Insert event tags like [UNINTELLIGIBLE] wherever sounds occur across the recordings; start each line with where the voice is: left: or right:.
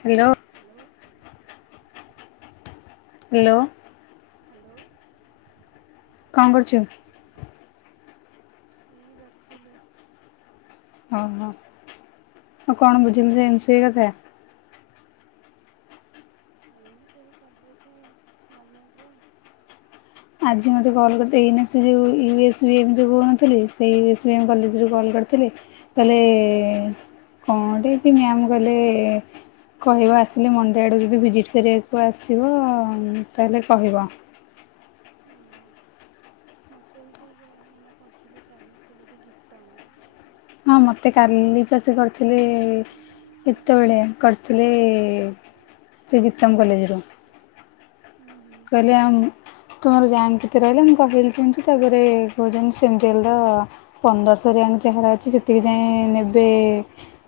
left: Hello.
right: Hello.
left: Hello.
right: Hello.
left: କଣ କରୁଚନ୍ତି?
right: ଏଇ ବସିଥିଲି।
left: ଅ ହ ଆଉ କଣ ବୁଝିଲୁ ଯେ ଏମ୍ ସେୟା ସେୟା।
right: [UNINTELLIGIBLE] ସେଇ କଲେଜେ ଗମେଣ୍ଟ୍ ରେ।
left: ଆଜି ମୋତେ କଲ୍ କରିଥିଲେ ଏଇନା ସେ ଯଉ ୟୁଏସ୍ ବି ଏମ୍ ଯଉ କହୁନଥିଲି ସେ ୟୁଏସ୍ ବି ଏମ୍ କଲେଜରୁ କଲ୍ କରିଥିଲେ ତାହଲେ କଣ ଟିକେ ମ୍ୟାମ୍ କଲେ କହିବ ଆସିଲେ ମଣ୍ଡେ ଆଡ଼କୁ ଯଦି ଭିଜିଟ୍ କରିବାକୁ ଆସିବ ତାହେଲେ କହିବ।
right: ଉଁ ହୁଁ। ମତେ ବି ସେଇ ଏଇନା କରିଥିଲେ ପ୍ରାଇଭେଟ୍ କଲେଜ୍ ଗୀତା ମ୍ୟାମ୍।
left: ହଁ ମତେ କାଲି ତ ସେ କରିଥିଲେ କେତେବେଳେ କରିଥିଲେ ସେ ଗୀତମ କଲେଜେ ରୁ।
right: ଉଁ ହୁଁ।
left: କହିଲେ ଆମ୍ ତୁମର ରାଙ୍କ କେତେ ରହିଲା ମୁଁ କହିଲି ଯେମିତି ତାପରେ କହୁଛନ୍ତି ସିଙ୍ଗଲର ପନ୍ଦରଶହ ରିୟାଙ୍କ ଯାହାର ଅଛି ସେତିକି ଯାଇଏ ନେବେ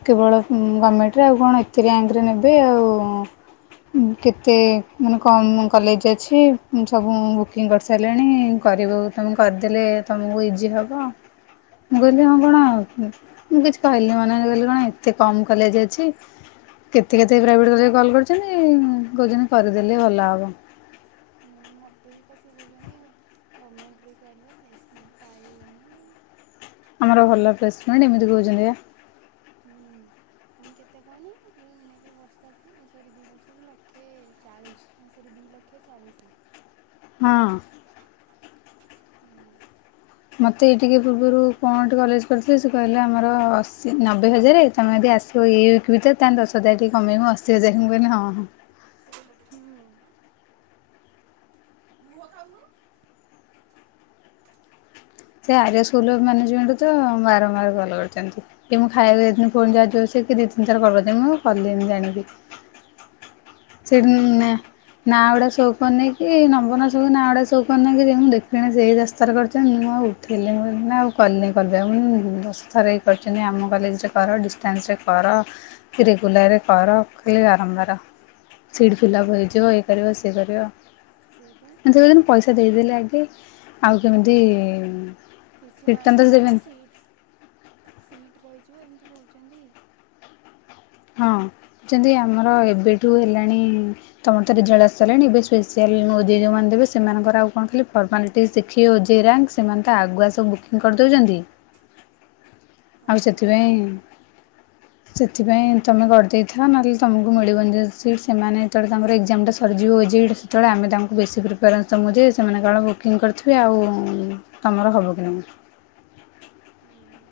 left: କେବଳ ଗମେଣ୍ଟ୍ ରେ ଆଉ କଣ ଏତେ ର୍ୟାଙ୍କରେ ନେବେ ଆଉ କେତେ ମାନେ କମ୍ କଲେଜ୍ ଅଛି ସବୁ ବୁକିଂ କରିସାରିଲେଣି କରିବୁ ତୁମେ କରିଦେଲେ ତମକୁ ଇଜି ହେବ ମୁଁ କହିଲି ହଁ
right: ହୁଁ ହୁଁ
left: କଣ ଆଉ ମୁଁ କିଛି କହିଲିନି ମନେ ମନେ କହିଲି କଣ ଏତେ କମ୍ କଲେଜ୍ ଅଛି। କେତେ କେତେ ପ୍ରାଇଭେଟ୍ କଲେଜ୍ କଲ୍ କରିଚନ୍ତି କହୁଚନ୍ତି କରିଦେଲେ ଭଲ ହବ।
right: ମୋତେ ବି ସେ କଉଛନ୍ତି [UNINTELLIGIBLE] ଗମେଣ୍ଟ୍ ରେ କରିବ ପ୍ଲେସ୍ ମେଣ୍ଟ୍ ପାଇବନି।
left: ଆମର ଭଲ ପ୍ଲେସମେଣ୍ଟ୍ ଏମିତି କହୁଛନ୍ତି ଆ
right: ହୁଁ ପୁଣି କେତେ କହନି ନେବେ ବର୍ଷକୁ ସରି ଦି ବର୍ଷକୁ ଲକ୍ଷେ ଚାଳିଶ୍। ସରି ଦି ଲକ୍ଷ ଚାଳିଶି।
left: ହଁ।
right: ହୁଁ।
left: ମୋତେ ଏଇ ଟିକେ ପୂର୍ବରୁ କଣ ଗୋଟେ କଲେଜ କରିଥିଲେ ସେ କହିଲା ଆମର ଅଶୀ ନବେ ହଜାର ତମେ ଯଦି ଆସି ତ ଏଇ ୱିକ୍ ବି ତ ତା ଦଶ ହଜାର ଟିକେ କମେଇବ ଅଶୀ ହଜାର କହଲେ ହଁ -ହଁ।
right: ହୁଁ। ମୁହଁ ଖାଉନୁ।
left: ସେ ଆର ସ୍କୁଲ୍ ର ମ୍ୟାନେଜମେଣ୍ଟରେ ତ ବାରମ୍ବାର କଲ୍ କରୁଛନ୍ତି। ଟିକେ ମୁଁ ଖାଇବାକୁ ଜାଇଥିନି ପୁଣି ଯା ସେ ଦିଇ ତିନିଥର କଲ କରିଥିଲେ ମୁଁ କଲିନିଯାଣିକି। ସେ ନା ନାଁ ଗୁଡ଼ାଆ ସୋ କରୁନେଇକି ନମ୍ବର୍ ରାସବୁ ନାଁ ଗୁଡ଼ା ସୋ‌ କରୁନେଇ କି ନେଇକି ଯେ ମୁଁ ଦେଖିଲି ସେଇ ରାସ୍ତାରେ କରିଚି ମୁଁ ଆଉ ଥିଲେ [UNINTELLIGIBLE] କ ମୁଁ ଦଶ ଥର ହେଇ କରିଛନ୍ତି ଆମ କଲେଜରେ କର ଡିଷ୍ଟାନ୍ସରେ କର କି ରେଗୁଲାରରେ କର ଖାଲି ବାରମ୍ବାର ସିଟ୍ ଫିିଲପ୍ ହେଇଯିବ ଏ କରିବ ସେ କରିବ।
right: ସେଇ ପା।
left: ଦିନ ପଇସା ଦେଇଦେଲେ ଆଗେ ଆଉ କେମିତି
right: କିଛି
left: ରିଟର୍ଣ୍ଣ
right: ନାହିଁ
left: ତ
right: ତମର
left: ଦେବେନି
right: ସିଟ୍ ସିଟ୍ ରହିଯିବ ଏମିତି କହୁଚନ୍ତି।
left: ହଁ ଯଦି ଆମର ଏବେଠୁ ହେଲାଣି ତମରରେ ଜଳସଲେଣି ଏବେ ସ୍ପେଶଆଲ ନଦୀ ଯୋଉମାନେ ଦେବେ ସେମାନଙ୍କର ଆଉ କଣ ଖାଲି ପ [UNINTELLIGIBLE] ଟିକେ ଶିଖିବେ ଓଜେଇ ରାଙ୍କ ସେମାନେ ତ ଆଗୁଆ ସବୁ ବୁକିଂ କରିଦଉଚନ୍ତି ଆଉ ସେଥିପାଇଁ ସେଥିପାଇଁ ତୁମେ କରିଦେଇଥାଅ ନହେଲେ ତୁମକୁ ମିଳିବନି ଯଦି ସିଟ୍ ସେମାନେ ଯେତେବେଳେ ତମର ଏକ୍ଜାମଟା ସରିଯିବ ଓଜେଇ ଟା ଯେତେବେଳେ ଆମେ ତାଙ୍କୁ ବେଶୀ ପ୍ରିଫରେନ୍ସ ମୁ ଯେ ସେମାନେ କଣ ବୁକିଂ କରିଥିବେ ଆଉ ତମର ହବ କି ନାହିଁ।
right: ଉଁ ହୁଁ।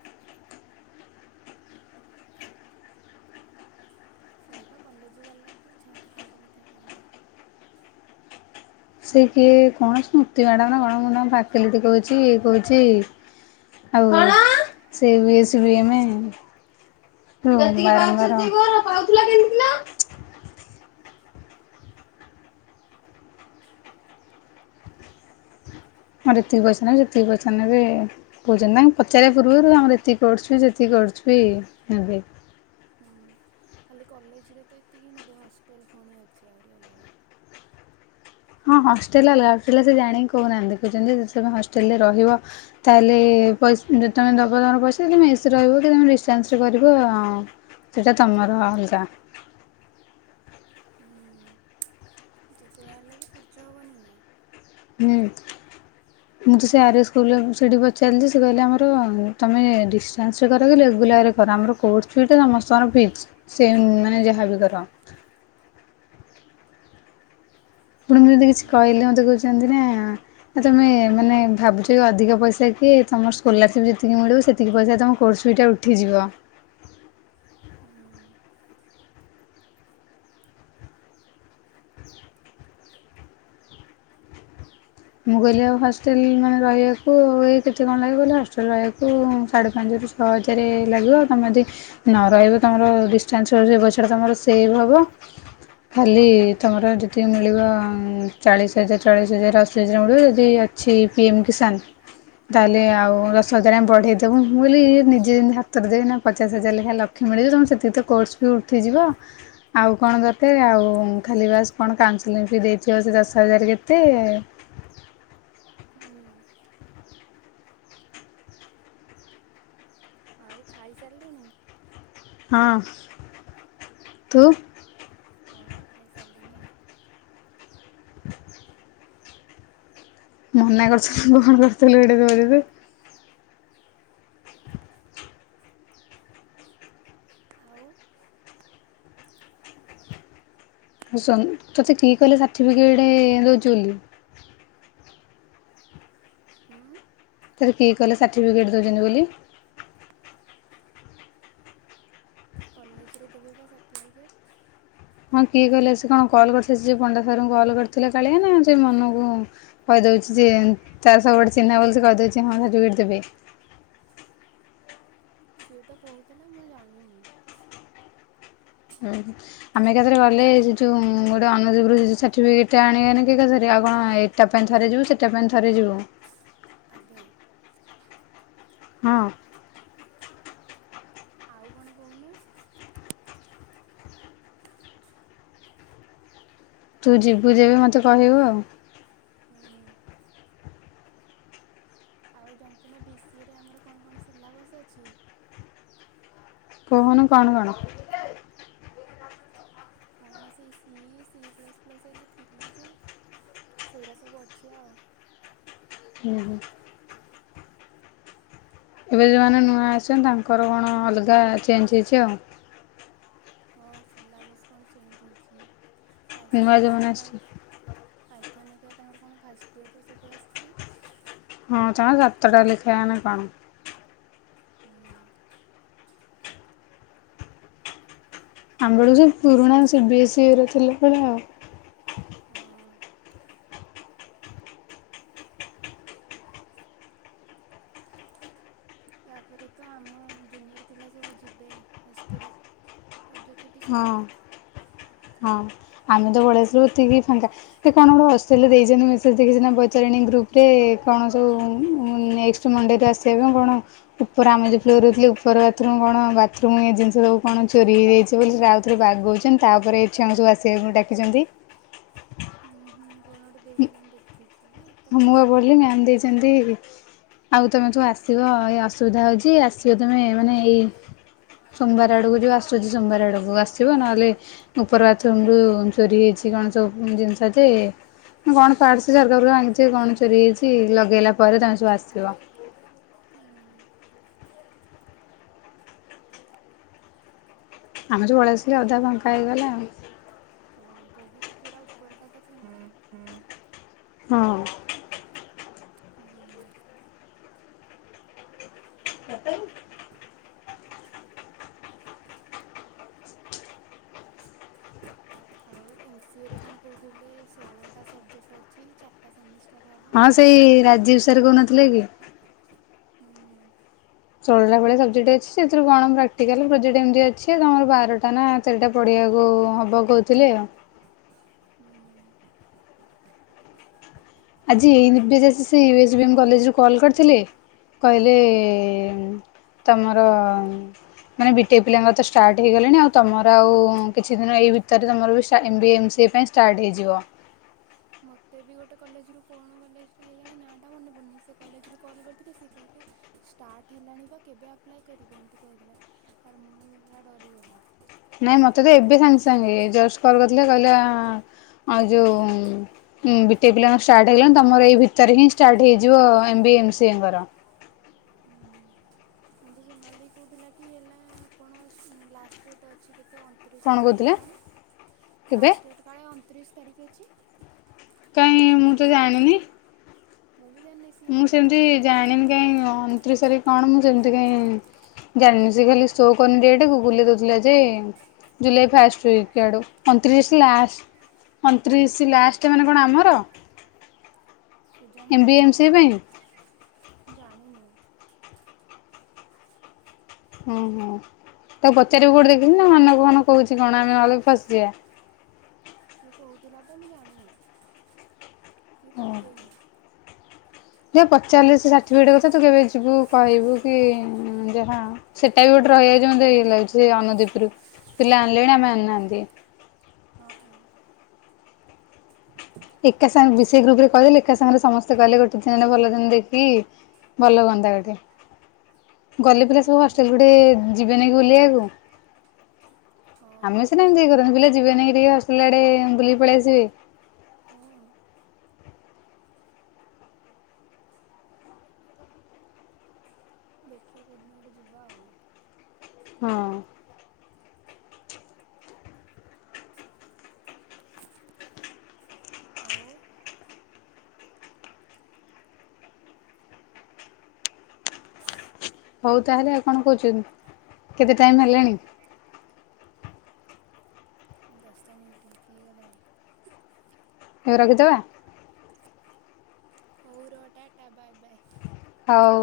right: ସେଇ ବା କଲେଜ ବାଲା କୁ ନା ତାଙ୍କ କଥା କହନା।
left: ସେ କିଏ କଣ ସ୍ମୃତି ମ୍ୟାଡ଼ାମ ନା କଣ ମ ନା ପାକିଲିଟି କହୁଛି ଇଏ କହୁଛି ଆଉ ସେ ବିଏସ ବି ଏ ମ୍।
right: ହୁଁ ହୁଁ
left: [UNINTELLIGIBLE] ମଁ ଯେତିକି ପଇସା ନେବେ ଯେତିକି ପଇସା ନେବେ। କହୁଛନ୍ତି ନା ପଚାରିବା ପୂର୍ବରୁ ଆମର ଏତିକି କରୁଛୁ ସେତିକି କରୁଛିବ ବି ହେବେ
right: ହୁଁ ଖାଲି କଲେଜରେ ତ ଏତିକି ନେବେ ହଷ୍ଟେଲ ପୁଣି ଅଛି ଆହୁରି ଅଲଗା
left: ହଁ ହଷ୍ଟେଲ ଲାଇଫ ସେ ଜାଣିକି କହୁନାହାନ୍ତି କହୁଛନ୍ତି ଯେମେ ହଷ୍ଟେଲ ରେ ରହିବ। ତାହେଲେ ପଇସ ଯଦି ତମେ ଦେବ ତୁମର ପଇସା ତୁମେ ଏସି ରହିବ କି ତୁମେ ଡିଷ୍ଟାନ୍ସରେ କରିବ ଆଉ। ସେଇଟା ତମର ଅଲଗା
right: ହୁଁ। ଯେତେ ଯା ହେଲେ ବି ଖର୍ଚ୍ଚ ହବନିନା
left: ହୁଁ ମୁଁ ତ ସେ ଆର୍ଏ ସ୍କୁଲ ସେଇଠି ପଚାରିଲି ସେ କହିଲେ ଆମର ତୁମେ ଡିଷ୍ଟାନ୍ସରେ କର କି ରେଗୁଲାରରେ କର ଆମର କୋର୍ସ ଫ୍ରୀ ସମସ୍ତର ଫିକ୍ସ ସେ ମାନେ ଯାହାବି କର। ଆପଣଙ୍କୁ ଯଦି
right: ହୁଁ।
left: କିଛି
right: ହୁଁ
left: କହିଲେ ମୋତେ କହୁଛନ୍ତି ନା। ଆ ତମେ ମାନେ ଭାବୁଛ କି ଅଧିକ ପଇସା କି ତମର ସ୍କଲରସିପ୍ ଯେତିକି ମିଳିବ ସେତିକି ପଇସା ତମ କୋର୍ସ ବିଟା ଉ ଠିଯିବ
right: ହଁ
left: ମୁଁ କହିଲି ଆଉ ହଷ୍ଟେଲ ମାନେ ରହିବାକୁ ଆଉ ଏ କେତେ କଣ ଲାଗେ କହିଲ ହଷ୍ଟେଲ ରହିବାକୁ ସାଢ଼େ ପାଞ୍ଚ ରୁ ଛଅ ହଜାର ଲାଗିବ ତମେ ଯଦି ନ ରହିବ ତମର ଡିାନ୍ସ ର ରହିବ ସେଟା ତମର ସେଭ ହବ। ଖାଲି ତମର ଯଦି ମିଳିବ ଚାଳିଶ ହଜାର ଚାଳିଶ ହଜାର ଆସ। ଦଶଜାର ଗୁଡ଼ ଯଦି ଅଛି ପିଏମ୍ କିଷାନ ତାହେଲେ
right: ହୁଁ।
left: ଆଉ ଦଶ ହଜାର ଆମ ବଢ଼େଇ ଦ ବୁ ମୁଁ କହିଲି ଇଏ ନିଜେ ଯେିତି ହାତରେ ଦେବି ପଚାଶ ହଜାର ଲେଖା ଲକ୍ଷ୍ୟ ମିଳିଯିବ ତମେ ସେତିକି ତ କୋର୍ସ ବି ଉଠିଯିବ। ଆଉ କଣ ଦରକାର ଆଉ ଖାଲି ବାସ୍ କଣ କାଉନସେଲିଂ ବି ଦେଇଥିବ ସେ ଦଶ ହଜାର କେତେ
right: ହୁଁ ଆଉ ଖାଇସାରିଲୁଣି?
left: ହଁ [INAUDIBLE] ତୁ
right: ହଁ ଖାଇସାରିଲଣି।
left: [INAUDIBLE] ମନା କରୁଥିଲ କଣ କରୁଥିଲୁ ଏଡେ [INAUDIBLE]
right: ଆଉ
left: ଆଉ ସନ ତୋତେ କିଏ କହେ ସାର୍ଟିଫିକେଟ୍ ଦେଉଛୁ ବୋଲି।
right: ହଁ
left: ତତେ କିଏ କହିଲା ସାର୍ଟିଫିକେଟ୍ ଦଉଛନ୍ତି ବୋଲି।
right: କଲେଜରେ ଦେବେ ବା ସାର୍ଟିଫିକେଟ୍।
left: ହଁ କିଏ କହିଲେ ସେ କଣ କଲ୍ କରିଥିଲେ ଯିଏ ପଣ୍ଡା ସାରର୍ଙ୍କୁ କଲ୍ କରିଥିଲେ କାଳିଆ ନା ସେ ମନକୁ କହିଦଉଛି ଯେ ତାର ସବୁ ଆଡେ ଚିହ୍ନା ବୋଲି ସେ କହିଦଉଛି ହଁ ସେ ଦେବେ।
right: ସିଏ ତ କହୁଥିଲା ମୁଁ ଜାଣିନି।
left: ହୁଁ ହୁଁ ଆମେ ଏକା ଥରେ ଗଲେ ସେ ଯଉ ଗୋଟେ ଅନୁଜୁଗୁରୁସାର୍ଟିଫିକେଟଟେ ଆଣିବାନିକି ଏକା ଥରେ ଆଉ କଣ ଏ ଟା ପାଇଁ ଥରେଯିବୁ ସେଟା ପାଇଁ ଥରେଯିବୁ।
right: ଆବେ
left: ହଁ
right: ଆଉ କଣ କହୁନୁ।
left: ତୁ ଯିବୁ ଯେବେ ମତେ କହିବୁ ଆଉ
right: ହୁଁ ଆଉ ଜାଣିଚୁ ନା ବିସିଇ ରେ ଆମର କଣ କଣ ସିଲାବସ ଅଛି?
left: କହୁନୁ କଣ କଣ?
right: କଣ ସେଇ ସି ସି ପ୍ଲସ୍ ପ୍ଲସ୍ ହେକା ଥିଲା ଯେ ସେଇରା ସବୁ ଅଛି ଆଉ।
left: ହୁଁ ହୁଁ ଏବେ ଯଉମାନେ ନୂଆ ଆସିଚନ୍ତି ତାଙ୍କର କଣ ଅଲଗା ଚେଞ୍ଜ ହେଇଚି ଆଉ।
right: ହଁ, ସିଲାବସ୍ କଣ ଚେଞ୍ଜ୍ ହେଇଚି
left: ନୂଆ
right: ପାଇଥନ୍
left: ଯୋଉମାନେ
right: ଫାଇଥନ୍
left: ଆସିଛନ୍ତି
right: ତାଙ୍କ ପାଇଥନ୍ ହେରିକା ତାଙ୍କର କଣ ଫାଷ୍ଟ ଇୟର୍ର ରୁ ସବୁ ଆସିଛି।
left: ହଁ, ତାଙ୍କର ସାତଟା ଲେଖାଏ ନା କଣ?
right: ହୁଁ
left: ଆମ ବେଳକୁ ବି ପୁରୁଣା ସି ବି ଏସି ରେ ଥିଲା ସେଟା।
right: ହଁ ତାପରେ ତ ଆମ ଜୁନିୟର ପିଲା ସବୁ ଯିବେ ହଷ୍ଟେଲ ରଜ ଛୁ
left: ହଁ ହଁ ଆମେ ତ ପଳେଆସୁଲୁ ଏତିକି ଫାଙ୍କା ସେ କଣ ଗୋଟେ ହଷ୍ଟେଲରେ ଦେଇଛନ୍ତି ମେସେଜ ଦେଖିଚୁନା ବଇତରଣୀ ଗ୍ରୁପରେ କଣ ସବୁ ମୁଁ ନେକ୍ସ ସ ମଣ୍ଡେରେ ଆସିବା ପାଇଁ କଣ ଉପର ଆମ ଯୋଉ ଫ୍ଲୋର ଥିଲେ ଉପର ବାଥରୁମ କଣ ବାଥରୁମ ଜିନିଷ ସବୁ କଣ ଚୋରି ହେଇଯାଇଚି। ସେ ବୋଲି ସେରା ଆଉଥରେ ବାଗଉଚନ୍ତି ତାପରେ ଛୁଆଙ୍କୁ ସବୁ ଆସିବାକୁ ଡାକିଚନ୍ତି।
right: ହୁଁ ହୁଁ କଣ ଗୋଟେ ଦେଇଥିଲେ ମୁଁ ଦେଖିଛି ଯେ
left: ହଁ ମୁଁହ
right: ଭଲସେ ବି
left: ବୋଲିି
right: ପଢ଼ିନି
left: ମ୍ୟାାମ ଦେଇଚନ୍ତି ଆଉ ତମେ ସବୁ ଆସିବ ଏଇ ଅସୁବିଧା ହଉଚି ଆସିବ ତମେ ମାନେ ଏଇ ସୋମବାର ଆଡ଼କୁ ଯୋଉ ଆସୁଚି ସୋମବାର ଆଡ଼କୁ ଆସିବ ନହେଲେ ଉପର ବାଥରୁମ ରୁ ଚୋରି ହେଇଚି କଣ ସବୁ ଜିନିଷ ଯେ କଣ ପାର୍ଟ୍ସ ଝରକାରୁ ଭାଙ୍ଗିଛି କଣ ଚୋରି ହେଇଚି ଲଗେଇଲା ପରେ ତମେ ସବୁ ଆସିବ।
right: ହୁଁ।
left: ଆମେ ଯୋଉ ପଳେଇ ଆସିଲେ ଅଧା ଫାଙ୍କା ହେଇଗଲା ଆଉ।
right: ହଁ ବହୁତ ପୁରା ଉପରଟା ତ ଫାଙ୍କା।
left: ହଁ।
right: ହୁଁ। ଆଉ ଏମ ସିଏ ରେ କଣ କହୁଥିଲେ ଷୋହଳଟା ସବଜେକ୍ଟ ଅଛି ଚାରିଟା ସେମିଷ୍ଟାର ହବ।
left: ହଁ ସେଇ ରାଜୀବି ସାର୍ କହୁନଥିଲେ କି?
right: ହୁଁ
left: ଷୋଳଟା ଭଳିଆ ସବଜେକ୍ଟ୍ ଅଛି ସେଥିରୁ କଣ ପ୍ରାକ୍ଟିକାଲ ପ୍ରୋଜେକ୍ଟ ଏମତି ଅଛି ତମର ବାରଟା ନା ଚାରିଟା ପଢିବାକୁ ହବ କହୁଥିଲେ ଆଉ।
right: ହୁଁ।
left: ଆଜି ଏଇ Nivya J C C U S B M କଲେଜରୁ କଲ୍ କରିଥିଲେ କହିଲେ
right: ହୁଁ।
left: ତମର ମାନେ ବିଟେକ୍ ପିଲାଙ୍କର ତ ଷ୍ଟାର୍ଟ ହେଇଗଲାଣି ଆଉ ତମର ଆଉ କିଛି ଦିନ ଏଇ ଭିତରେ ତମର ବି ଷ୍ଟା ଏମ ବିଏ ଏମ୍ ସିଏ ପାଇଁ ଷ୍ଟାର୍ଟ ହେଇଯିବ।
right: ମୋତେ ବି ଗୋଟେ କଲେଜରୁ କଣ କଲେଜଟା କେଜାଣି ନାଟା ମନେ ପଡ଼ୁନି ସେ କଲେଜରୁ କଲ୍ କରିଥିଲେ ସିଏ କହିଲେ ଷ୍ଟାର୍ଟ ହେଲାଣି ବା କେବେ ଆପ୍ଲାଏ କରିବ ଏମିତି କହିଦେଲେ ତାପରେ ମୁଁ ଏଇଭଳିଆ ଡରିଗଲି।
left: ନାଇଁ ମତେ ତ ଏବେ ସାଙ୍ଗେ ସାଙ୍ଗେ ଜଷ୍ଟ କଲ କରିଥିଲେ କହିଲା ଆଉ ଯୋଉ ହୁଁ ବିଟେକ୍ ପିଲାଙ୍କର ଷ୍ଟାର୍ଟ ହେଇଗଲାଣି ତମର ଏଇ ଭିତରେ ହିଁ ଷ୍ଟାର୍ଟ ହେଇଯିବ ଏମ ବିଏ, ଏମ ସିଏ ଙ୍କର
right: ହୁଁ ହୁଁ। ମୋତେ ସୋନାଲି ଦେଇ କହୁଥିଲା କି ହେଲା କଣ ଲାଷ୍ଟ ଡେଟ୍ ଅଛି କେତେ ଅଁ ଅଣତିରିଶି
left: କଣ
right: ତାରିଖି ନା
left: କହୁଥିଲା
right: କଣ
left: କେବେ
right: ଲାଷ୍ଟ ଡେଟ୍ କାଳେ ଅଣତିରିଶି ତାରିଖି ଅଛି?
left: କାଇଁ ମୁଁ ତ ଜାଣିନି?
right: ମୁଁ ବି ଜାଣିନି ସିଏ ମୋତେ କହିଲେ ତ
left: କାଇଁ ଅଣତିରିଶି ତାରିଖି କଣ ମୁଁ ସେମିତି କାଇଁ ଜାଣିନି ସେ ଖାଲି ଶୋ କରୁନି ଡେଟ୍ ଗୁଗୁଲ ରେ ଦଉଥିଲା ଯେ ଜୁଲାଇ ଫାଷ୍ଟ ୱିଇକ ଆଡ଼କୁ ଅନତିରିଶି ଲାଷ୍ଟ ଅଣତିରିଶି ଲାଷ୍ଟ ମାନେ କଣ ଆମର?
right: କେଜାଣି
left: ଏମ୍ ବି ଏମ୍ ସି ପାଇଁ
right: ଜାଣିନି?
left: ଓହୋ ତାକୁ ପଚାରିବୁ କୋଉଠି ଦେଖିଥିଲେ ନା ନା ମନେ କହୁଚି କଣ ଆମେ ନହେଲେ ଫସିଯିବା।
right: ସିଏ କହୁଥିଲା ତ ମୁଁ ଜାଣିନି ମୁଁ ପକେଇନି।
left: ଯେ ପଚାରିଲେ ସେ ସାଠିପିକେଟ କଥା ତୁ କେବେ ଯିବୁ କହିବୁ କି ହୁଁ ଯାହା ସେଟା ବି ଗୋଟେ ରହିଯାଇଚି ମୋତେ ଇଏ ଲାଗୁଚି ସେ ଅନୁଦୀପ ରୁ ପିଲା ଆଣିଲେଣି ଆମେ
right: ହଁ
left: ଆଣିନାହାନ୍ତି।
right: ହଁ ହଁ।
left: ଏକା ସାଙ୍ଗେ ବିସି ଗ୍ରୁପ ରେ କହିଦେଲେ ଏକା ସାଙ୍ଗରେ ସମସ୍ତେ ଗଲେ ଗୋଟେ ଦିନ ଭଲ ଦିନ ଦେଖି ଭଲ ହୁଅନ୍ତା ଗୋଟେ। ଗଲେ ପିଲା ସବୁ
right: ହୁଁ
left: ହଷ୍ଟେଲ ଗୁଡି ଯିବେନି କି ବୁଲିବାକୁ।
right: ହଁ
left: ଆମେ ସିନା ଏମିତି କରନ୍ତି ପିଲା ଯିବେନିକି ଟିକେ ହଷ୍ଟେଲ ଆଡେ ବୁଲିକି ପଳେଇ ଆସିବେ।
right: କଅ। ଦେଖିଆ କୋଉ ଦିନ ଗୋଟେ ଯିବା ଆଉ।
left: ହଁ।
right: ଆଉ?
left: ହଉ ତାହେଲେ ଆଉ କଣ କୋଉଚୁ, କେତେ ଟାଇମ୍ ହେଲାଣି?
right: ଦଶ ମିଣ୍ଟି ହେଇଗଲାଣି।
left: ଏବେ ରଖିଦବା?
right: ହୋଉ ର ଟାଟା ବାଏ ବାଏ।
left: ହଉ।